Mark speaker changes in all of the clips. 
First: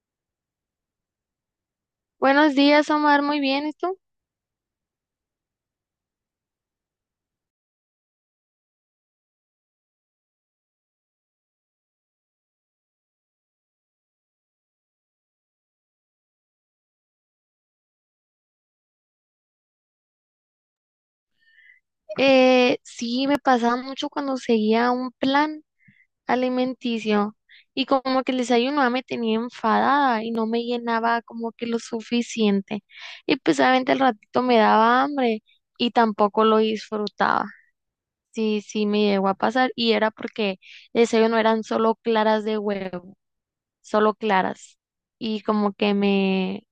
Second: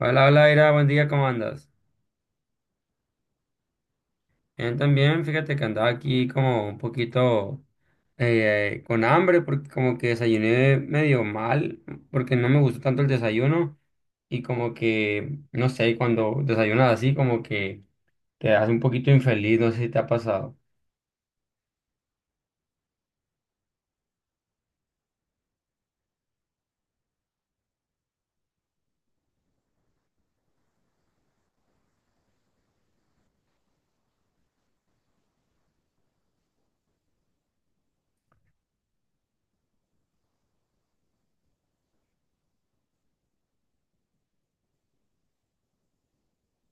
Speaker 1: Hola, hola, Ira, buen día, ¿cómo andas?
Speaker 2: Buenos días, Omar. Muy bien, ¿y tú?
Speaker 1: Bien, también, fíjate que andaba aquí como un poquito con hambre, porque como que desayuné medio mal, porque no me gustó tanto el desayuno, y como que, no sé, cuando desayunas así, como que te hace un poquito infeliz, no sé si te ha pasado.
Speaker 2: Sí, me pasaba mucho cuando seguía un plan alimenticio y como que el desayuno ya me tenía enfadada y no me llenaba como que lo suficiente. Y pues obviamente al ratito me daba hambre y tampoco lo disfrutaba. Sí, me llegó a pasar y era porque el desayuno eran solo claras de huevo, solo claras. Y como que me,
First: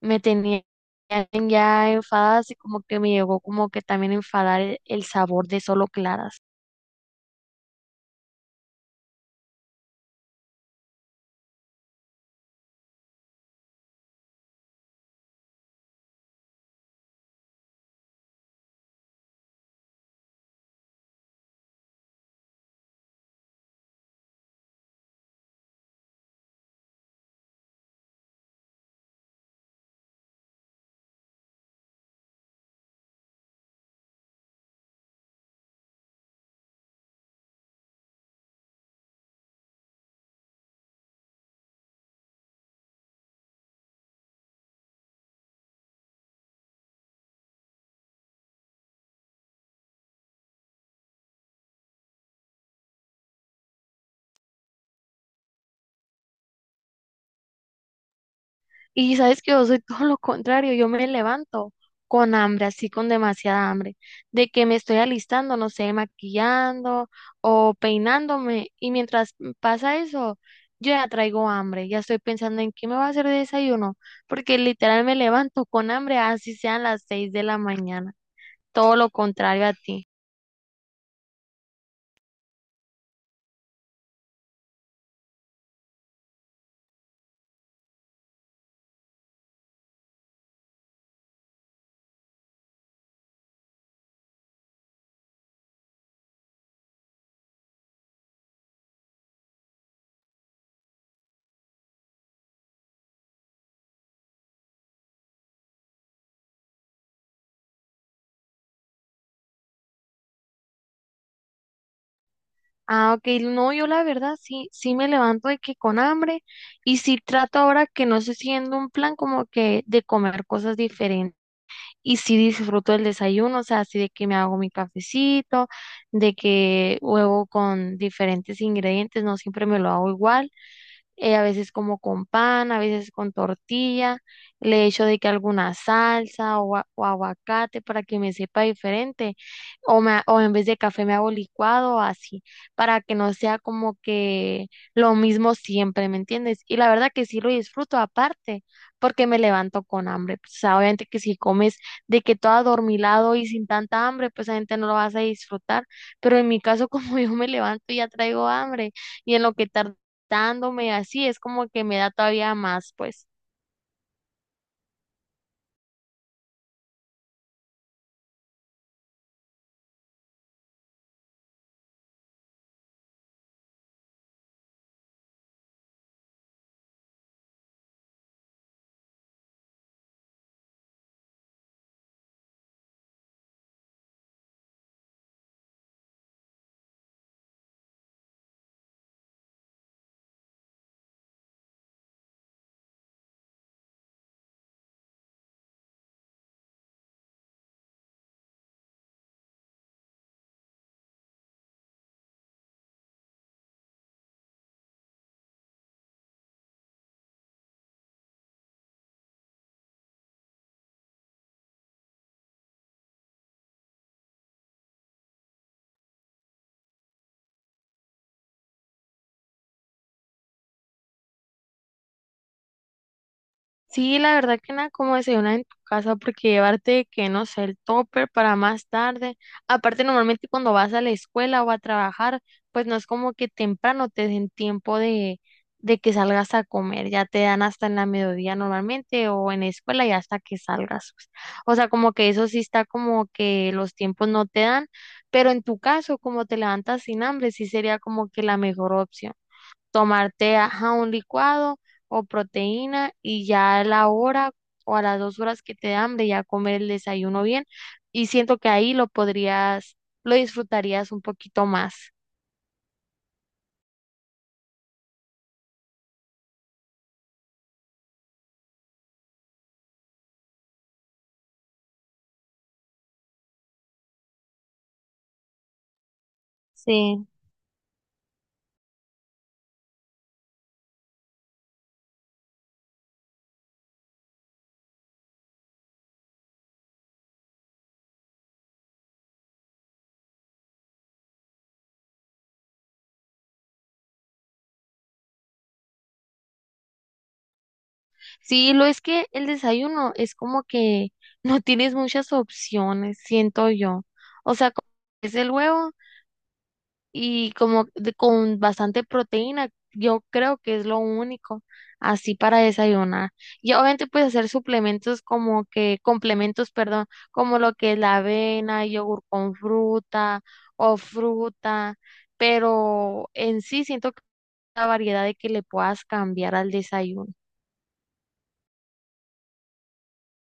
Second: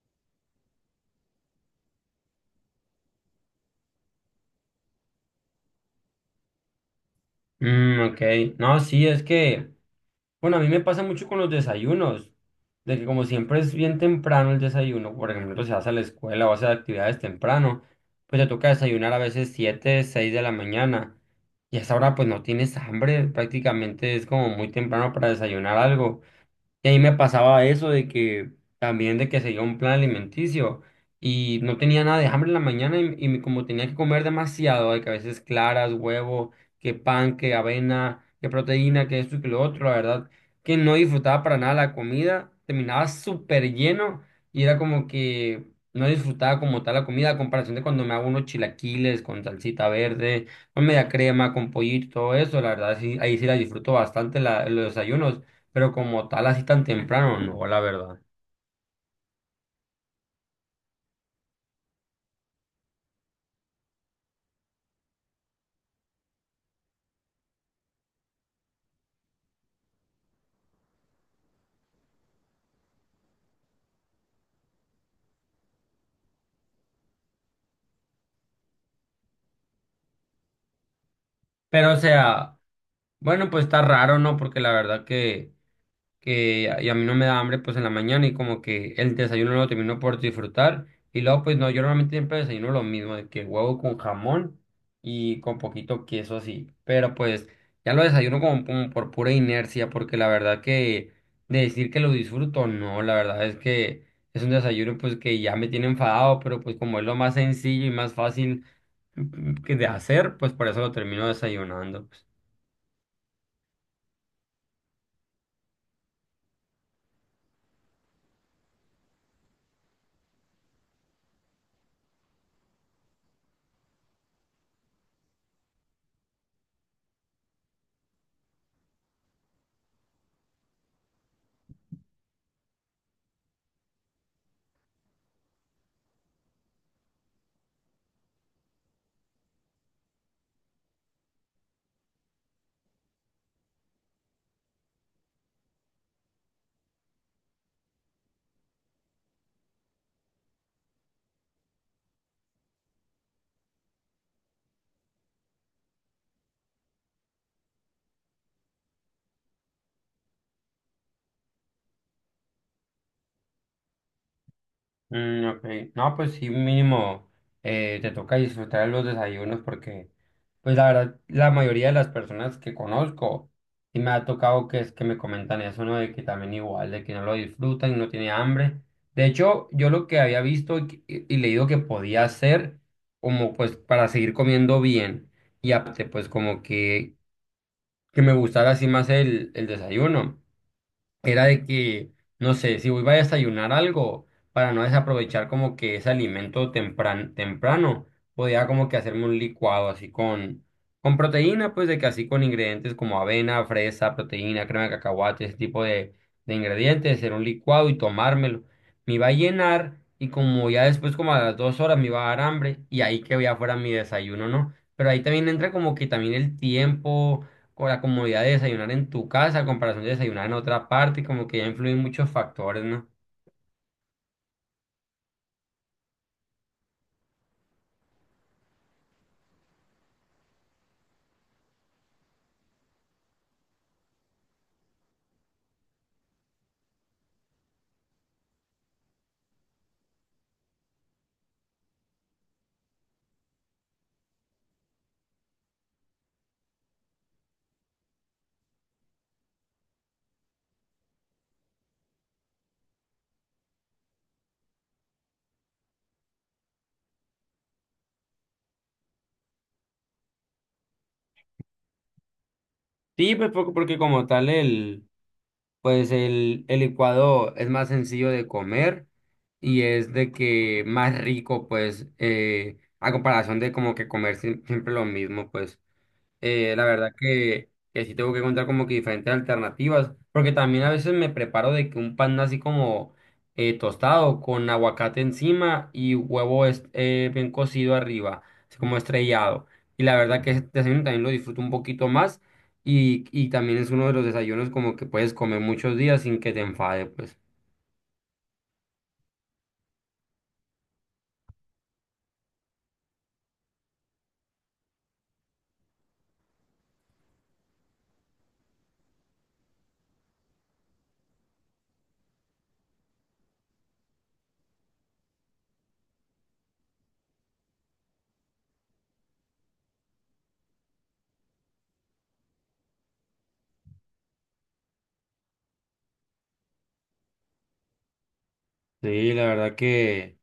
Speaker 2: me tenían ya enfadadas y como que me llegó como que también a enfadar el sabor de solo claras.
Speaker 1: Mm, ok, no, sí, es que... Bueno, a mí me pasa mucho con los desayunos, de que como siempre es bien temprano el desayuno, por ejemplo, se vas a la escuela o hace actividades temprano, pues te toca desayunar a veces 7 6 de la mañana. Y a esa hora pues no tienes hambre, prácticamente es como muy temprano para desayunar algo. Y ahí me pasaba eso de que también de que seguía un plan alimenticio y no tenía nada de hambre en la mañana y me- como tenía que comer demasiado, de que a veces claras, huevo, que pan, que avena, que proteína, que esto y que lo otro, la verdad que no disfrutaba para nada la comida, terminaba súper lleno y era como que no disfrutaba como tal la comida a comparación de cuando me hago unos chilaquiles con salsita verde, con media crema, con pollito, todo eso, la verdad sí, ahí sí la disfruto bastante la, los desayunos, pero como tal, así tan temprano, no, la verdad.
Speaker 2: Y sabes que yo soy todo lo contrario, yo me levanto con hambre, así con demasiada hambre, de que me estoy alistando, no sé, maquillando o peinándome y mientras pasa eso, yo ya traigo hambre, ya estoy pensando en qué me va a hacer de desayuno, porque literal me levanto con hambre, así sean las seis de la mañana, todo lo contrario a ti.
Speaker 1: Pero, o sea, bueno, pues está raro, ¿no? Porque la verdad que a- y a mí no me da hambre, pues en la mañana y como que el desayuno no lo termino por disfrutar. Y luego, pues no, yo normalmente siempre desayuno lo mismo, de que huevo con jamón y con poquito queso así. Pero pues ya lo desayuno como, como por pura inercia, porque la verdad que de decir que lo disfruto, no, la verdad es que es un desayuno pues que ya me tiene enfadado, pero pues como es lo más sencillo y más fácil que de hacer, pues por eso lo termino desayunando. Pues.
Speaker 2: Ah, ok, no, yo la verdad sí me levanto de que con hambre y sí trato ahora que no estoy siguiendo un plan como que de comer cosas diferentes y sí disfruto el desayuno, o sea, así de que me hago mi cafecito, de que huevo con diferentes ingredientes, no siempre me lo hago igual, a veces como con pan, a veces con tortilla, le echo de que alguna salsa o aguacate para que me sepa diferente, o, o en vez de café me hago licuado o así, para que no sea como que lo mismo siempre, ¿me entiendes? Y la verdad que sí lo disfruto aparte, porque me levanto con hambre, pues, o sea, obviamente que si comes de que todo adormilado y sin tanta hambre, pues obviamente no lo vas a disfrutar, pero en mi caso como yo me levanto y ya traigo hambre y en lo que tarda dándome así, es como que me da todavía más, pues.
Speaker 1: Mm, ok. No, pues sí, mínimo te toca disfrutar de los desayunos porque, pues la verdad, la mayoría de las personas que conozco, sí me ha tocado que es que me comentan eso, ¿no? De que también igual, de que no lo disfrutan y no tiene hambre. De hecho, yo lo que había visto y, que- y leído que podía hacer, como pues para seguir comiendo bien y aparte, pues como que me gustara así más el desayuno era de que, no sé, si voy a desayunar algo, para no desaprovechar como que ese alimento tempran- temprano, podía como que hacerme un licuado así con proteína, pues de que así con ingredientes como avena, fresa, proteína, crema de cacahuate, ese tipo de ingredientes, hacer un licuado y tomármelo. Me iba a llenar y como ya después como a las 2 horas me iba a dar hambre y ahí que ya fuera mi desayuno, ¿no? Pero ahí también entra como que también el tiempo o la comodidad de desayunar en tu casa a comparación de desayunar en otra parte, como que ya influyen muchos factores, ¿no?
Speaker 2: Sí, la verdad que nada como desayunar en tu casa porque llevarte, que no sé, el topper para más tarde. Aparte, normalmente cuando vas a la escuela o a trabajar, pues no es como que temprano te den tiempo de que salgas a comer, ya te dan hasta en la mediodía normalmente o en la escuela ya hasta que salgas, pues. O sea, como que eso sí está como que los tiempos no te dan, pero en tu caso, como te levantas sin hambre, sí sería como que la mejor opción. Tomarte, ajá, un licuado o proteína y ya a la hora o a las dos horas que te dé hambre ya comer el desayuno bien y siento que ahí lo podrías, lo disfrutarías un poquito más.
Speaker 1: Sí, pues porque como tal el, pues el licuado es más sencillo de comer y es de que más rico, pues, a comparación de como que comer sie- siempre lo mismo, pues. Eh, la verdad
Speaker 2: Sí,
Speaker 1: que sí tengo que encontrar como que diferentes alternativas, porque también a veces me preparo de que un pan así como tostado con aguacate encima y huevo es- bien cocido arriba, así como estrellado. Y la verdad que ese desayuno también lo disfruto un poquito más y también es uno de los desayunos como que puedes comer muchos días sin que te enfade, pues.
Speaker 2: sí, lo es que el desayuno es como que no tienes muchas opciones, siento yo. O sea, como es el huevo y con bastante proteína, yo creo que es lo único así para desayunar. Y obviamente puedes hacer suplementos como que, complementos, perdón, como lo que es la avena, yogur con fruta o fruta, pero en sí siento que la variedad de que le puedas cambiar al desayuno.
Speaker 1: Sí, la verdad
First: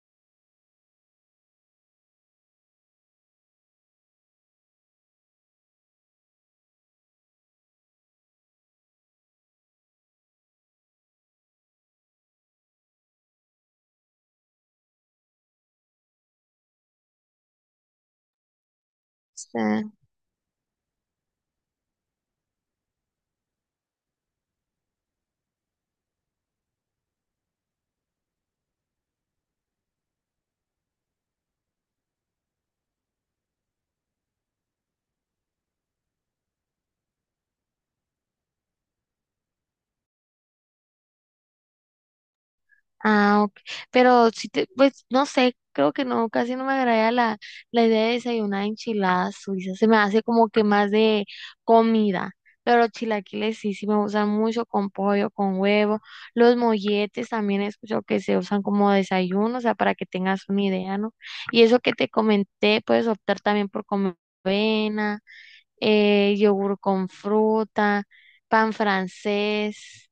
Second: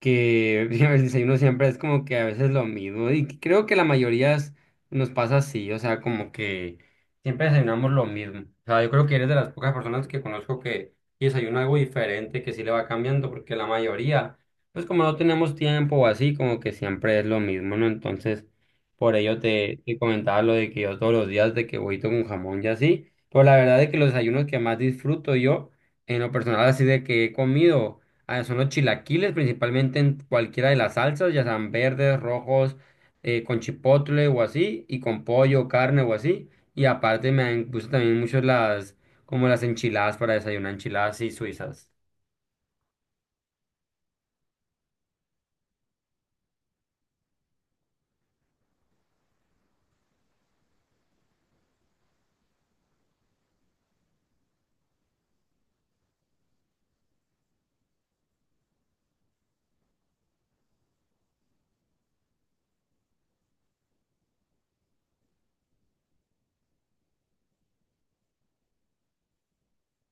Speaker 1: que ya el desayuno siempre es como que a veces lo mismo. Y que creo que la mayoría es- nos pasa así, o sea, como que siempre desayunamos lo mismo. O sea, yo creo que eres de las pocas personas que conozco que desayuna algo diferente, que sí le va cambiando, porque la mayoría, pues como no tenemos tiempo o así, como que siempre es lo mismo, ¿no? Entonces, por ello
Speaker 2: Sí.
Speaker 1: te, te comentaba lo de que yo todos los días de que huevito con jamón y así. Pero la verdad es que los desayunos que más disfruto yo, en lo personal, así de que he comido. Ah, son los chilaquiles, principalmente en cualquiera de las salsas, ya sean verdes, rojos, con chipotle o así, y con pollo, carne o así. Y aparte me gustan también mucho las, como las enchiladas para desayunar, enchiladas y suizas.
Speaker 2: Ah, ok. Pero si te, pues no sé, creo que no, casi no me agrada la idea de desayunar enchiladas suizas. Se me hace como que más de comida. Pero los chilaquiles sí me gustan mucho con pollo, con huevo. Los molletes también he escuchado que se usan como desayuno, o sea, para que tengas una idea, ¿no? Y eso que te comenté, puedes optar también por comer avena, yogur con fruta, pan francés.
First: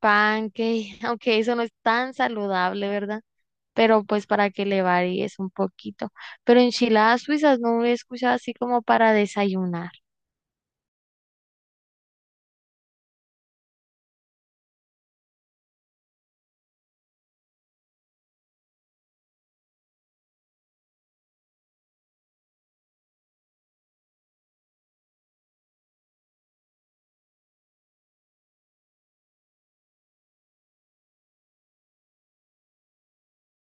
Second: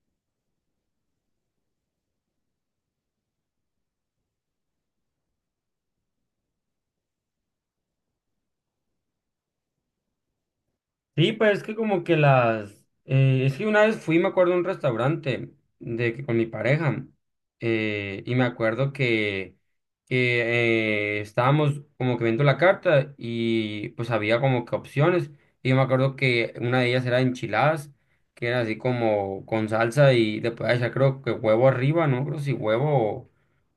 Speaker 2: Pancake, aunque eso no es tan saludable, ¿verdad? Pero pues para que le varíes un poquito. Pero enchiladas suizas no he escuchado así como para desayunar.
Speaker 1: Sí, pues es que como que las... es que una vez fui, me acuerdo, a un restaurante de que con mi pareja y me acuerdo que estábamos como que viendo la carta y pues había como que opciones y yo me acuerdo que una de ellas era enchiladas, que era así como con salsa y le podía echar creo que huevo arriba, no creo si huevo o,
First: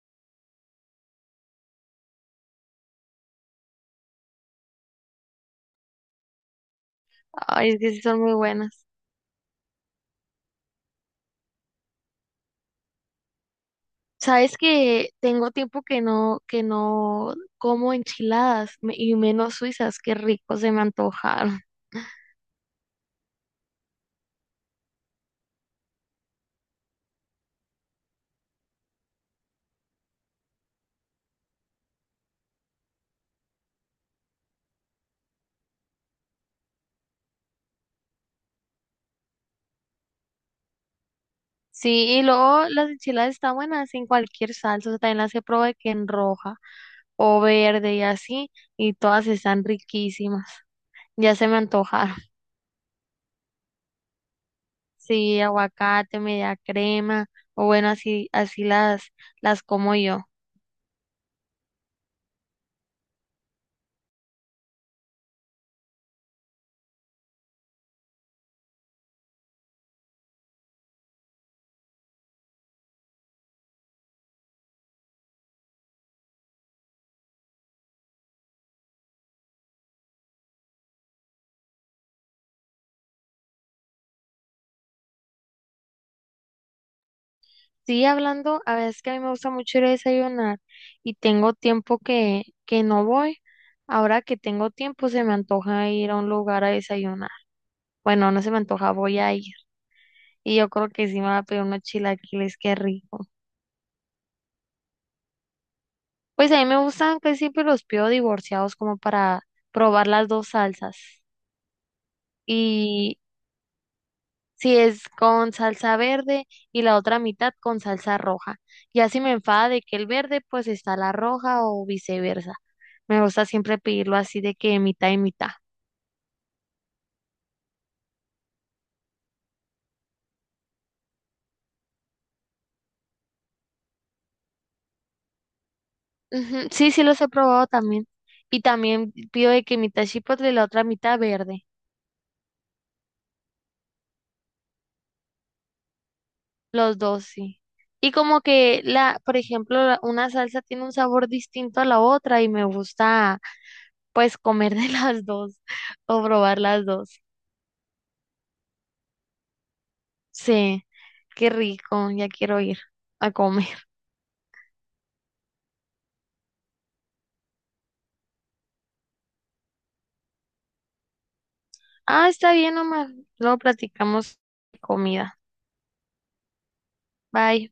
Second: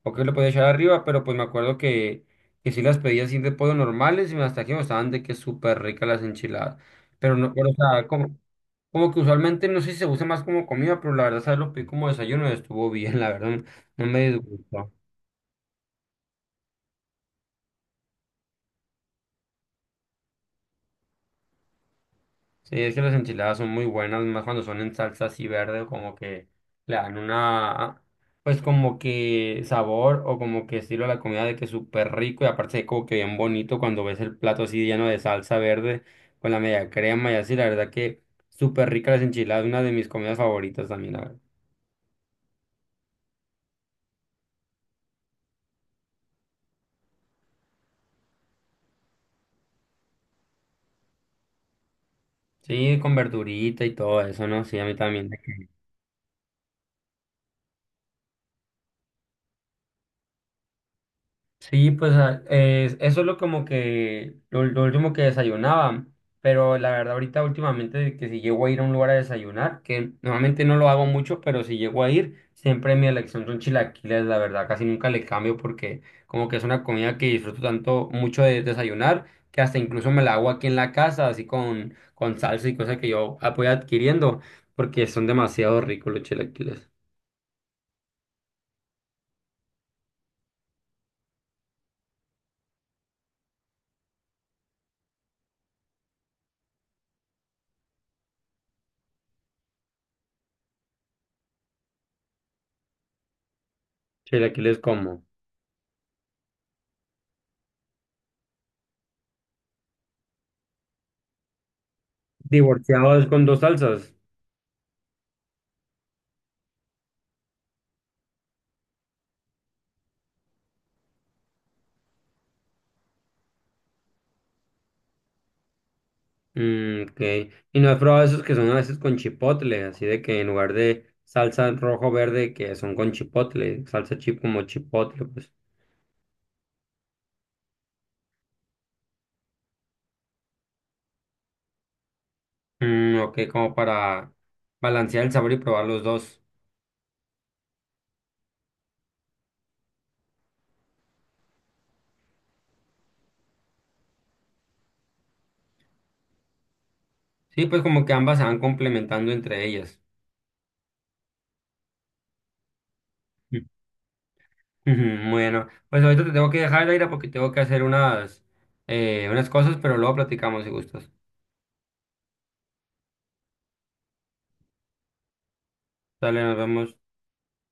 Speaker 1: o qué le podía echar arriba, pero pues me acuerdo que sí las pedía así de pollo normales y hasta aquí me estaban de que súper ricas las enchiladas. Pero no, pero,
Speaker 2: Ay,
Speaker 1: o
Speaker 2: es que sí
Speaker 1: sea,
Speaker 2: son muy
Speaker 1: como,
Speaker 2: buenas.
Speaker 1: como que usualmente no sé si se usa más como comida, pero la verdad, ¿sabes? Lo pedí como desayuno y estuvo bien, la verdad, no, no me
Speaker 2: Sabes
Speaker 1: disgustó.
Speaker 2: que tengo tiempo que no como y menos suizas, qué rico, se me antojaron.
Speaker 1: Sí, es que las enchiladas son muy buenas, más cuando son en salsa así verde, como que le dan una, pues como que sabor o como que estilo a la comida de que es súper rico y aparte como que bien bonito cuando ves el plato así lleno de salsa verde con la media crema y así, la verdad que súper rica las enchiladas, una de mis comidas favoritas también, la verdad.
Speaker 2: Sí, y luego las enchiladas están buenas en cualquier salsa, o sea, también las he probado de que en roja o verde y así, y todas están riquísimas. Ya se me antojaron.
Speaker 1: Sí, con verdurita y todo eso, ¿no? Sí, a mí también.
Speaker 2: Sí, aguacate, media crema, o bueno, así, así las como yo.
Speaker 1: Sí, pues a- es- eso es lo como que lo último que desayunaba, pero la verdad ahorita últimamente que si llego a ir a un lugar a desayunar, que normalmente no lo hago mucho, pero si llego a ir, siempre mi elección son chilaquiles, la verdad, casi nunca le cambio porque como que es una comida que disfruto tanto mucho de desayunar, que hasta incluso me la hago aquí en la casa, así con salsa y cosas que yo ah, voy adquiriendo, porque son demasiado ricos los chilaquiles.
Speaker 2: Sí, hablando, a veces que a mí me gusta mucho ir a desayunar y tengo tiempo que no voy. Ahora que tengo tiempo, se me antoja ir a un lugar a desayunar. Bueno, no se me antoja, voy a ir. Y yo creo que sí me va a pedir unos chilaquiles, qué rico.
Speaker 1: Chilaquiles como
Speaker 2: Pues a mí me gustan, casi siempre los pido divorciados como para probar las dos salsas. Y
Speaker 1: divorciados con dos salsas.
Speaker 2: si es con salsa verde y la otra mitad con salsa roja. Ya si me enfada de que el verde, pues está la roja o viceversa. Me gusta siempre pedirlo así de que mitad y mitad.
Speaker 1: Mm, ok. ¿Y no has probado esos que son a veces con chipotle? Así de que en lugar de salsa rojo-verde, que son con chipotle, salsa chip como chipotle, pues.
Speaker 2: Ujú. Sí, los he probado también. Y también pido de que mitad chipotle y la otra mitad verde.
Speaker 1: Mm, ok, como para balancear el sabor y probar los dos.
Speaker 2: Los dos, sí. Y como que la, por ejemplo, la- una salsa tiene un sabor distinto a la otra y me gusta pues comer de las dos o probar las dos.
Speaker 1: Sí, pues como que ambas se van complementando entre ellas.
Speaker 2: Sí. Qué rico, ya quiero ir a
Speaker 1: Mm.
Speaker 2: comer.
Speaker 1: Ujú. Bueno, pues ahorita te tengo que dejar, Aira, porque tengo que hacer unas, unas cosas, pero luego platicamos si gustas.
Speaker 2: Ah, está bien, Omar. Luego platicamos de comida.
Speaker 1: Dale, nos vemos.
Speaker 2: Bye.